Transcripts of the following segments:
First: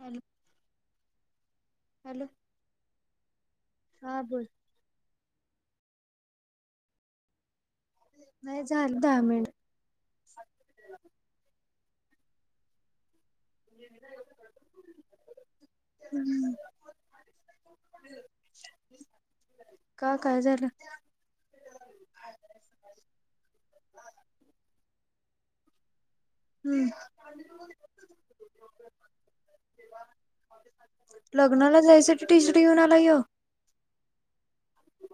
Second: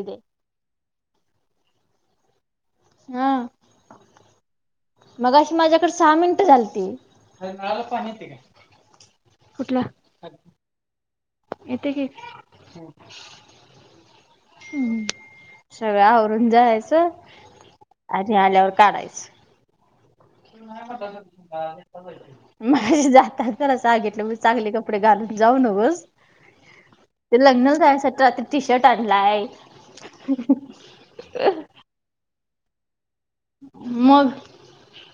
Hello hello हा हा बोल [unintelligible] [unintelligible] नाही झालं दहा मिनिट येते की हम सगळं आवरून हम्म. जायाच. आणि आल्यावर काढायचं. [unintelligible] [unintelligible] [unintelligible] हम्म ते लग्नाला जायासाठी आता टी शर्ट आणलाय. [unintelligible] लग्नाला टी जायसाठी शर्ट घेऊन आलाय ह्यो मग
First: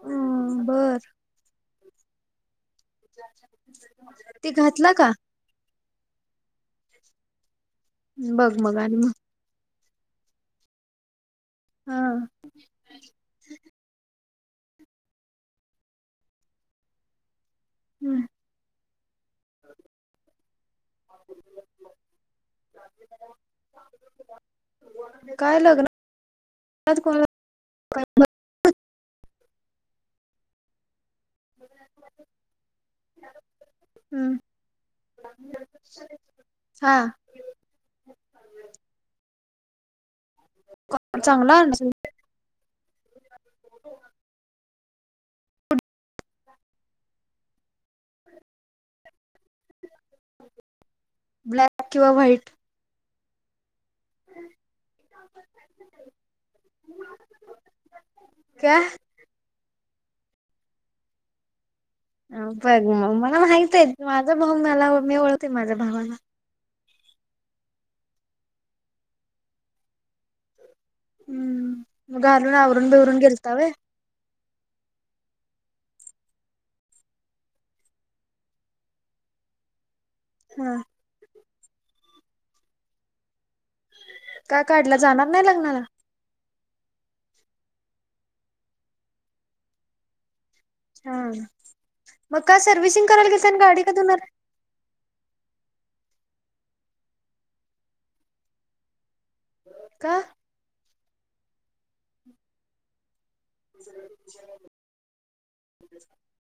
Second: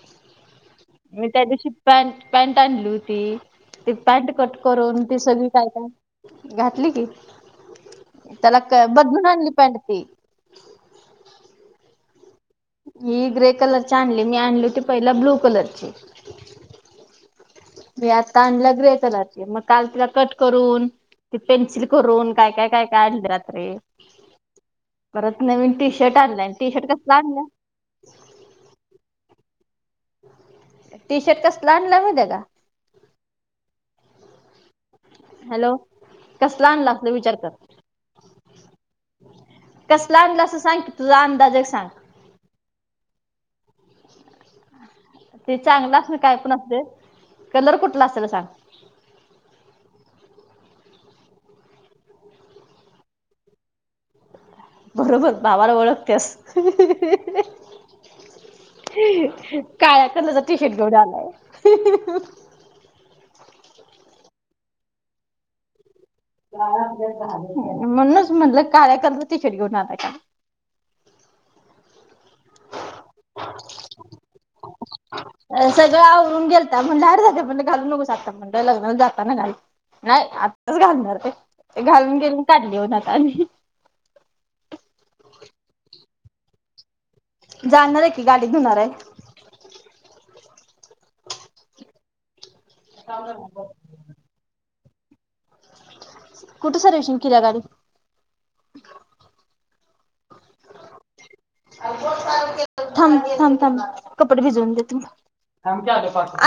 हम्म बर मी त्या दिवशी पॅन्ट पॅन्ट आणली होती. ती पॅन्ट ते कट घातला करून का ती सगळी काय काय घातली की बघ मग त्याला आणि मग बदलून आणली पॅन्ट ती. हा ही ग्रे कलरची आणली मी आणली होती, पहिला ब्लू कलरची. मी हम्म आता आणली ग्रे कलरची मग काल तिला कट करून ते पेन्सिल करून काय काय काय काय आणले रात्री. परत काय नवीन टी लग्नात शर्ट आणलाय टी शर्ट कसला कोणाला आणलाय. [unintelligible] टी शर्ट कसला आणलाय माहिताय काय? हम्म हॅलो कसला आणला हा असल विचार कर? कसला आणलं असं सांग की तुझा चांगला अंदाजे सांग? आणशील ते चांगला असुदे काय पण असुदे कलर कुठला असल सांग? ब्लॅक किंवा व्हाईट बरोबर भावाला ओळखत्यास. का काळ्या कलरचा टि शर्ट घेऊन आलाय. हा बघ मग मला माहित आहे, माझा भाऊ मला मी ओळखते माझ्या भावाला. काळा आपल्यात घालत नाहीत म्हणूनच म्हणलं काळ्या कलरचा टी शर्ट घेऊन आलाय काय. हम्म मग घालून आवरून बिवरून गेलता व्हय. सगळं आवरून गेलता म्हणल अरे दादा घालू नकू आत्ता म्हणल लग्नला जाताना घाल. हा [unintelligible] काय काढला जाणार नाही लग्नाला. जाणणार आहे की, गाडीत धुणार आहे. हा मग काय सर्वि्हसिंग करायला घेता ना गाडी का धुनार हाय? कुठं सर्व्हिशिंग किल्या गाडी. काय थांब थांब थांब कपडे भिजवून देतु.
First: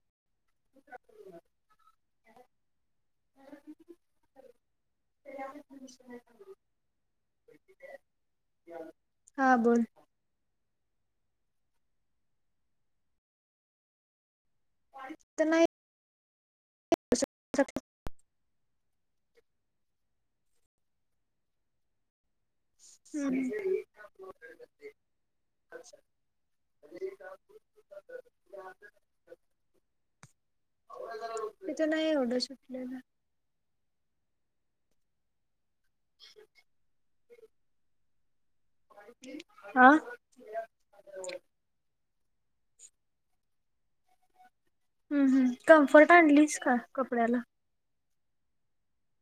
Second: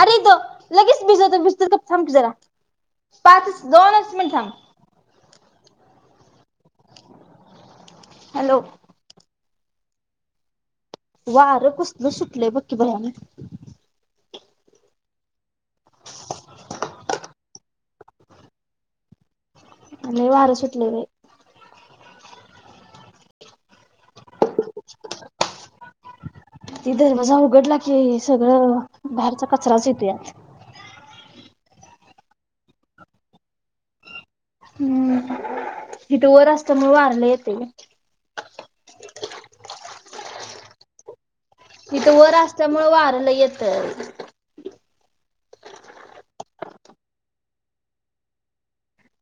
अरे तो लगेच भिजवतो, भिजतोवतो थांब कीजरा. पाच दोनच मिट थांब. हॅलो हा बोल. वारं कुसलं सुटलंय बघ की भयानक. नाही. [unintelligible] सत [unintelligible] लय आणि वार सुटले बाई. हम्म हम्म ति दरवाजा उघडला की सगळं बाहेरचा कचराच येतो या ईथ नाही एवढं सुटलेला. हम्म ईथे वर असल्यामुळे वार लंय येते. हा ईथं वर असल्यामुळे वारलं लय येत. ह् हम् कम्फर्ट आणलीच का कपड्याला?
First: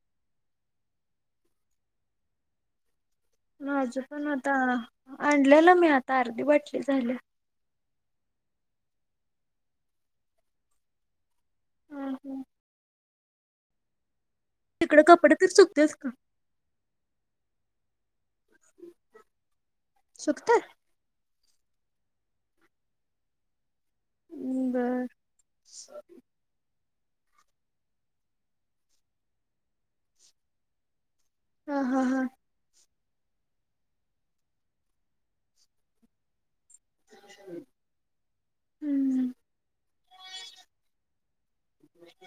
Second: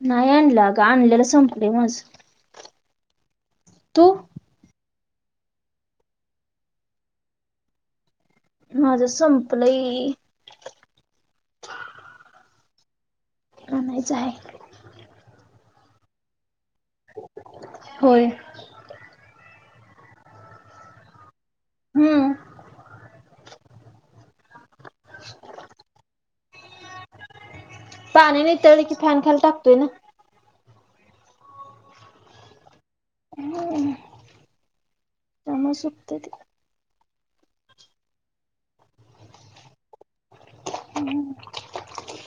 नाही आणलं अगं आणलेला संपलं माझं. माझं पण आता आणल्याला मी, आता अर्धी बाटली झाली. माझं संपलंय. हम हम आणायचं आता तिकडं कपडे तरि सुकतीलस का. होय सुखत्यात. हम बरं पाणी नीतळल कि फॅन खाली टाकतोय की. ह हा हा त्यामुळें सुकतंय. हम्म हम्म [unintelligible]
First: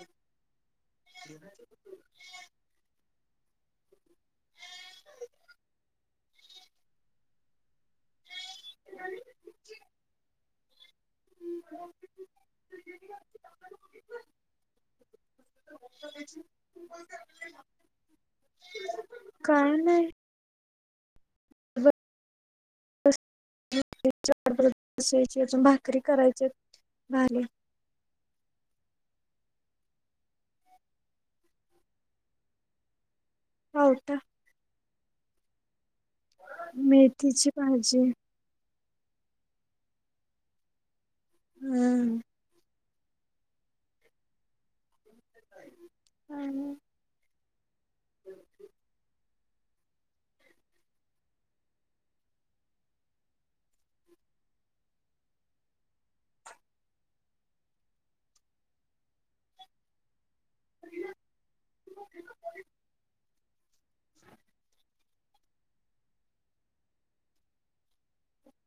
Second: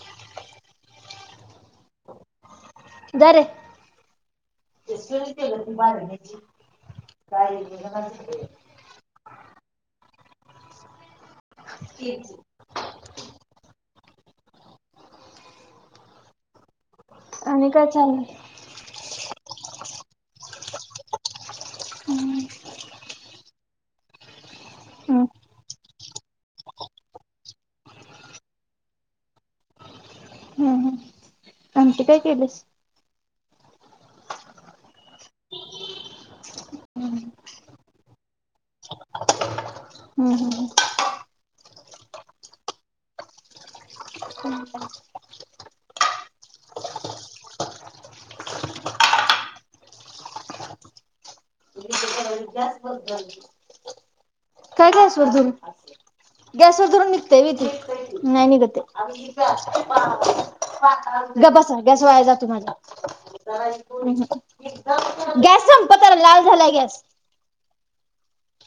ह [inaudible] दरे [unintelligible] काय मनस [unintelligible] ह [unintelligible] [inaudible] आणि काय चालंय? काण नाही. चून ब हम्म [unintelligible] भाकरी री करायचे भाजी. हम्म हम्म आणखी काय केलीस? हो का मेथीची भाजी. हम् हम्म हम्म हम् आणि [inaudible] [unintelligible] गॅस बंद कर. [unintelligible] गॅस वर धरून निघतय होय ते नाही निघतय. गप बसा गॅस वाया जातोय माझा. गॅस संपत आला लाल झालाय गॅस.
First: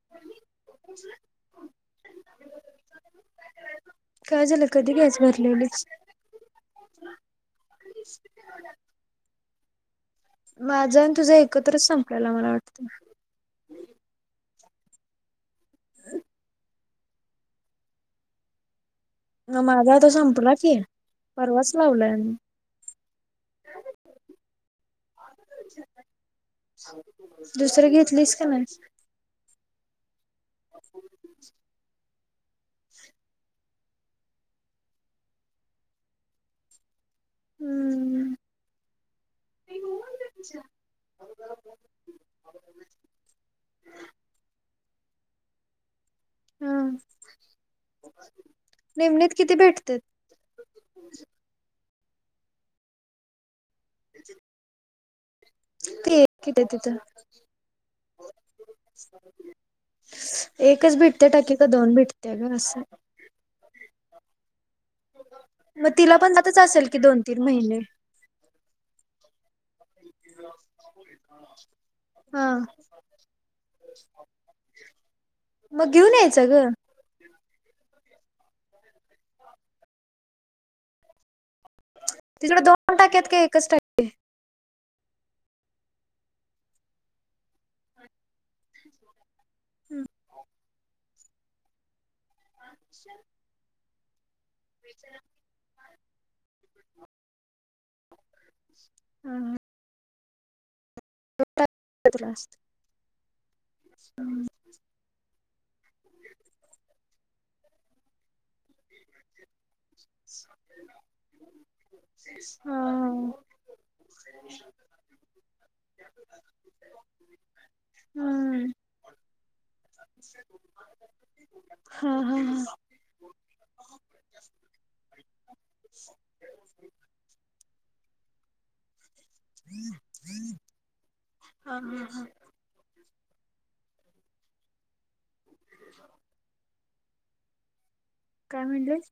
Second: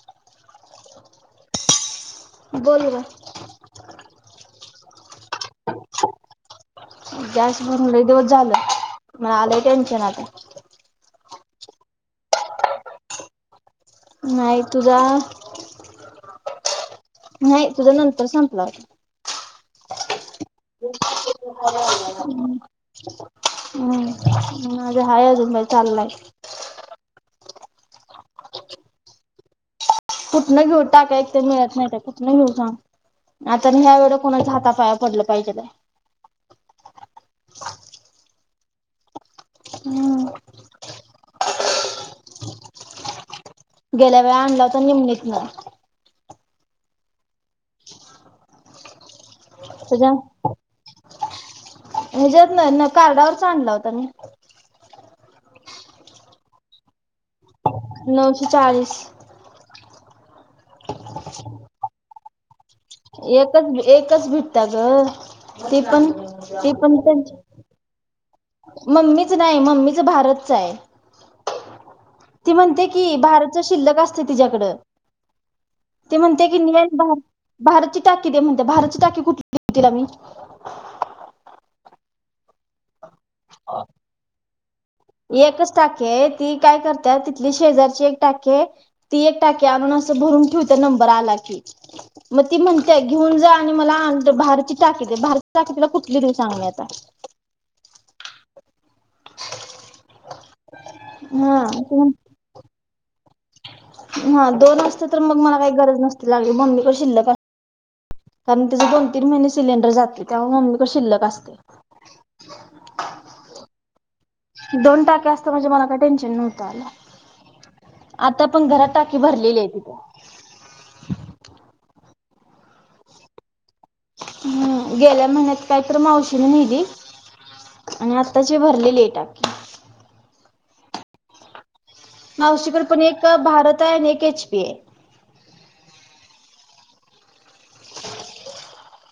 [inaudible] बोल ग काय झाल कधी गॅस भरलेलीस. गॅस भरून लय दिवस झाल मला आलय टेन्शन आता. माझां तुझा एकत्रच संपलेला मला वाटत. नाही तुझा [inaudible] नाही तुझा नंतर संपला होता. माझा आता संपला की. परवाच लावलाय आम्ही म हम्म् माझा हाय अजून चाललाय. दुसर घेतलीस का नाही? कुठन घेऊ टाक्या एक तर मिळत नाही त्या कुठन घेऊ सांग आ तर ह्या वेळे कोणाच्या हात पाया पडल पाहिजे काय हम्म हम्म गेल्या वेळ आणला होता निमलेत ना. हा नीमनेत किती भेटतेत. त्याच्या ह्याच्यात ना म्हणजे कार्डावरच आणला होता मी. ते किती [unintelligible] तिथं नऊशे चाळीस एकच भेटते टाकी का दोन भेटते ग अस? एकच एकच भेटते ग ती पण ती पण त्यांची पहिले. मम्मीच नाही मम्मीच भारतचा आहे. हा ती म्हणते की भारतचा शिल्लक असतय तिच्याकड. मग घेऊन ती म्हणते यायचं की ग भ भारतची टाकी दे म्हणते भारतची टाकी कुठली देऊ तील मी. तिजाकडे दोन टाक्या आहेत का एकच टाक [inaudible] एकच टाकी आहे ती काय करत्यात तिथली शेजारची एक टाकी आहे ती एक टाकी आणून अस भरून ठेवते. तिचा नंबर आला की मग ती म्हणते घेऊन जा आणि मला आण भारत ताकीे भारच्या टाकीला कुठली देऊ सांग आता? ह हां हां तुला असत हा दोन असते तर मग मला काही गरज नसती लागली मम्मीकड शिल्लक असते कारण तिचं दोन तीन महिने सिलेंडर जाते त्यामुळं मम्मीकडं शिल्लक असतय हा हा दोन टाक्या असत्या म्हणजे मला काय टेन्शन नव्हतं आलं आता पण घरात टाकी भरलेली आहे ती अ हा हा हा हम्म गेल्या महिन्यात काय तर मावशीनं न्हीली आणि आत्ताची भरलेली हाय टाकी हा ह हा मावशीकडं पण एक भारत हाय आणि एक एच पी हाय काय म्हणलीस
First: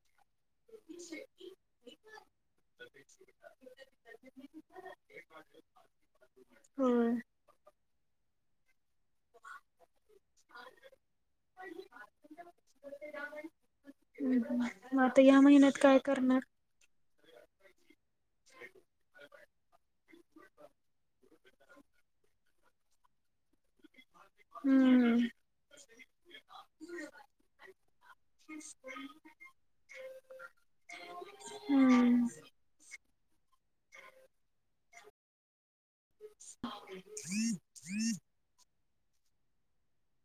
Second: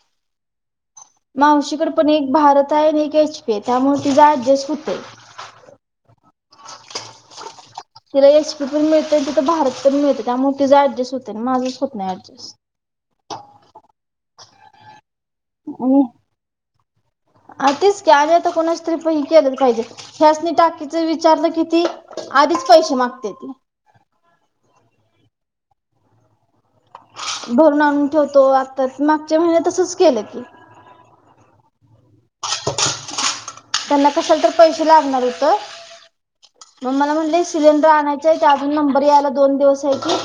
मावशीकडं पण एक भारत हाय आणि एक एच पी हाय त्यामुळं तिजं ऍडजस्ट हुतय अ होय तिला एच पी पण मिळतंय तिथं भारत पण मिळतंय त्यामुळं तिजं ऍडजस होतय न माझंच होत नाय ऍडजस हम्म हम्म म आता ह्या महिन्यात काय आणि करणार आ तिच की आणि आता कोणाची तरी प ही केलंच पाहिजे ह्यासनी टाकीचं विचारलं कि ती आधीच पैशे मागत्याती हम्म भरून आणून ठेवतो आत्ता मागच्या महिन्यात तसच केलं की हम्म त्यांना कशाला तर पैसे लागणार होतं मग मला म्हणले सिलेंडर आणायचाय ते अजून नंबर यायला दोन दिवस हायती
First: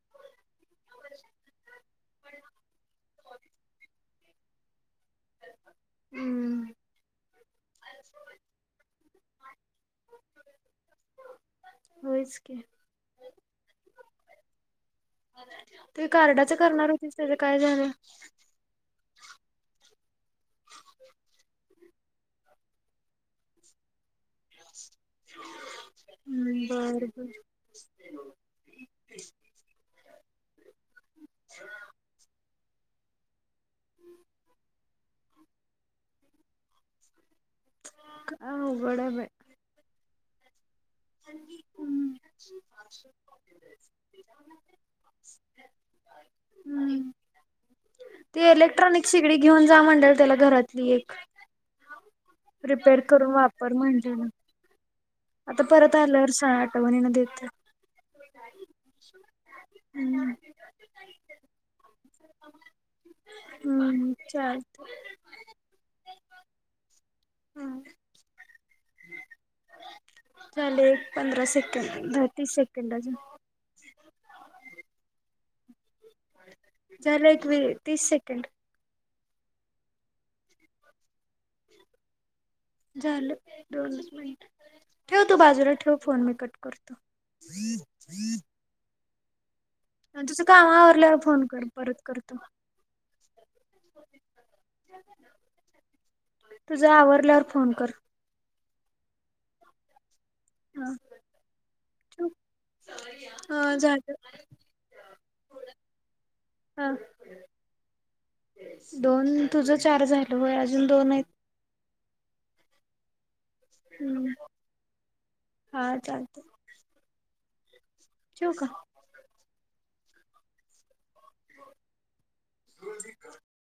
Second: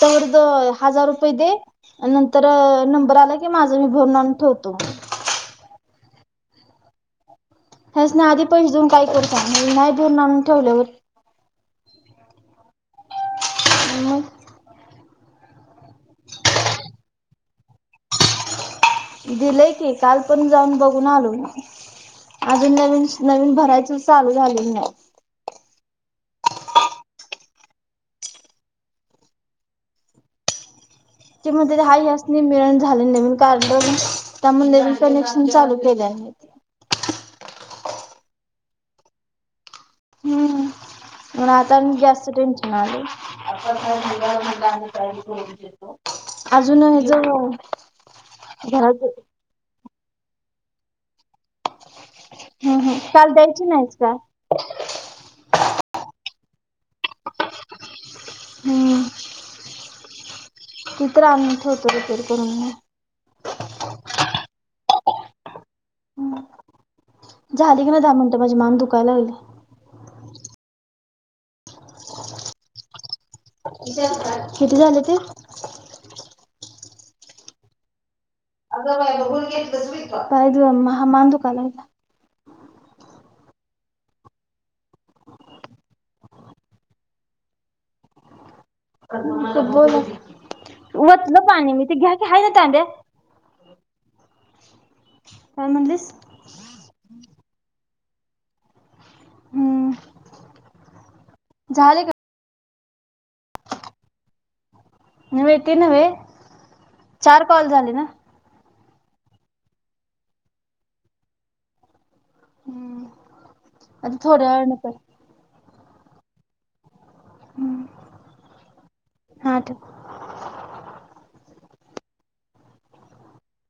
तवर द हजार रुपय दे अन् नंतरं नंबर आला की माझं मी भरून आणून ठेव तो हम्म हेस्नि आधी पैसे देऊन काय करू सांग मग नाही भरून आणून ठेवल्यावर होयच की अन मग ते कार्डाचं करणार होतीस तेजं काय झालं दिलंय की काल पण जाऊन बघून आलो अजून नवीन नवीन भरायचं चालू झालेलं नाय हम्म बरं बर ती म्हणत्याती हाय ह्यास्नी मिळंणा झालंय नवीन कार्ड त्यामुळं नवीन कनेक्शन चालू केलंय आम्ही ते अवघड हाय बाय हम्म अन आता हम्म गॅसचं टेन्शन आलंय अपर्णा निघल म्हणलं आम्ही तयारी करून देतो अजून हेजं ती इलेक्ट्रॉनिक शिगडी घेऊन जावा म्हणलेलं त्याला घरातली एक हम्म हम्म रिपेअर करून काल द्यायची वापर नाहीच का म्हणलेलं आता परत आल्यावर सांग आठवणीनं देते हम्म हम्म ती तरी आणून ठेवते रिपेअर करून हम्म! ! चा लत हम! झाली की ना? दहा मिनटं माझी मान दुखायला गेली चाले एक पंधरा सेकंड दहा तीस सेकंद अजून किती झाले ते? झालं एक व तीस सेकंड आगग बघुन घेतलस व तुआ! काय महा माांधूकालाला झालं दोनच मिनंट ठेव तू! बाजूला ठेव फोन मी, कट करतो. बत [inaudible] [inaudible] [unintelligible] अनतुझं! कामावरल्यावर फोन कर परत घ्या कर की तो हाय [inaudible] ना [inaudible] तांब्या काय [unintelligible] काय म्हणलीस? तुझा आवरल्यावर फोन कर हम्म! हा झाले का? ठेवू? हा! झालं! ! नव्हे ते नव्हे हा चार कॉल झाले ना? दोन तुझं, चार झालं वय! अजून दोन आहेत. हम्म! ! हम्म! हा चालत य हमं! ठेऊ का? हा ठेव! ! [inaudible] [inaudible] [unintelligible]